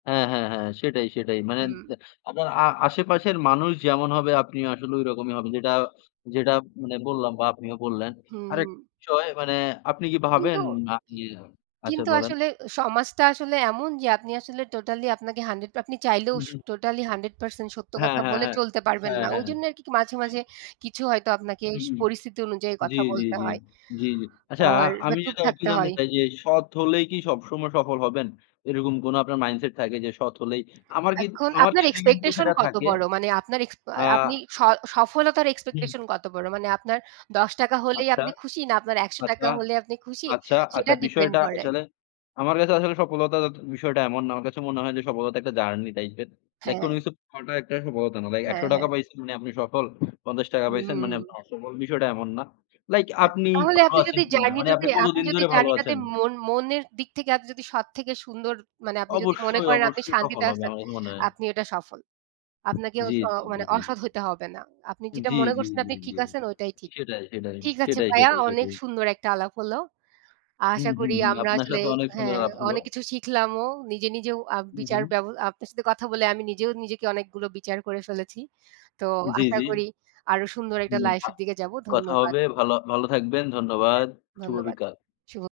হ্যাঁ, হ্যাঁ, হ্যাঁ। সেটাই, সেটাই। মানে হুম। দ আপনার আ আ আশেপাশের মানুষ যেমন হবে, আপনি আসলে ঐরকমই হবে। যেটা যেটা মানে বললাম বা আপনিও বললেন। হুম, আরেক হুম। বিষয় মানে আপনি কি কিন্তু ভাবেন জি। আপনি আচ্ছা কিন্তু বলেন। আসলে সমাজটা আসলে এমন যে আপনি আসলে টোটালি আপনাকে 100 আপনি চাইলেও শ উহু। টোটালি 100% সত্য হ্যাঁ, কথা হ্যাঁ, বলে হ্যাঁ। চলতে পারবেন হ্যাঁ, না। হ্যাঁ। ওইজন্য আর কি মাঝে, মাঝে কিছু হয়তো আপনাকে হু, হুম। পরিস্থিতি অনুযায়ী জ্বী, কথা জ্বী, বলতে জ্বী, হয়। জ্বী, জ্বী। আচ্ছা আর বা আমি চুপ যদি আর একটু থাকতে জানতে হয়। চাই যে সৎ হলেই কি সবসময় সফল হবেন? এরকম কোন আপনার মাইন্ডসেট থাকে? যে সৎ হলেই আমার কিত এখন আমার আপনার ক্ষেত্রে কিন্তু এক্সপেকটেশন সেটা কত থাকে বড়? মানে আপনার এক্সপা আ আপনি স সফলতার হুম। এক্সপেকটেশন কত বড়? মানে আপনার ৳১০ হলেই আচ্ছা। আপনি খুশি? না আপনার একশ আচ্ছা। টাকা হলে আপনি খুশি? আচ্ছা, আচ্ছা সেটা ডিপেন্ড বিষয়টা করে। আসলে আমার কাছে আসলে সফলতার বিষয়টা এমন না। আমার কাছে মনে হয় যে সফলতা একটা জার্নি টাইপের। লাইক কোন হ্যাঁ। কিছু পাওয়াটা একটা সফলতা না। লাইক একশ হ্যাঁ, টাকা হ্যাঁ। পাইছেন মানে আপনি সফল, ৳৫০ পাইছেন মানে আপনি হুম। অসফল বিষয়টা এমন না। লাইক হ্যাঁ, আপনি তাহলে ভালো আপনি আছেন যদি কিনা? মানে আপনি জার্নিটাতে আপনি কতদিন যদি ধরে ভালো জার্নিটাতে আছেন? মন মনের দিক থেকে আপনি যদি সৎ থেকে সুন্দর মানে আপনি যদি মনে অবশ্যই, করেন আপনি অবশ্যই সফল শান্তিতে হবে। আছেন আমার কাছে তো মনে হয়। আপনি ওইটা সফল। আপনাকে জ্বী, স জ্বী, জ্বী, মানে জ্বী। অসৎ হইতে হবে না। আপনি যেটা জ্বী, মনে জ্বী, করছেন আপনি জ্বী, ঠিক জ্বী। আছেন ঐটাই ঠিক। সেটাই, সেটাই। ঠিক আছে সেটাই, ভাইয়া সেটাই, অনেক সেটাই। সুন্দর একটা আলাপ হল। হুম, আশা হুম করি ,হুম। আমরা আপনার আসলে সাথে অনেক সুন্দর হ্যাঁ, আলাপ হল। অনেক কিছু শিখলাম ও নিজে নিজেও আ উহু। বিচার ব্যব আপনার সাথে কথা বলে আমি নিজেও নিজেকে অনেকগুলো বিচার করে ফেলেছি। তো জি, আশা জি। করি আরো সুন্দর একটা হুম লাইফ বাহ! এর দিকে যাবো। কথা ধন্যবাদ। হবে। ভাল ভালো থাকবেন। ধন্যবাদ। শুভ ধন্যবা, বিকাল। শুভ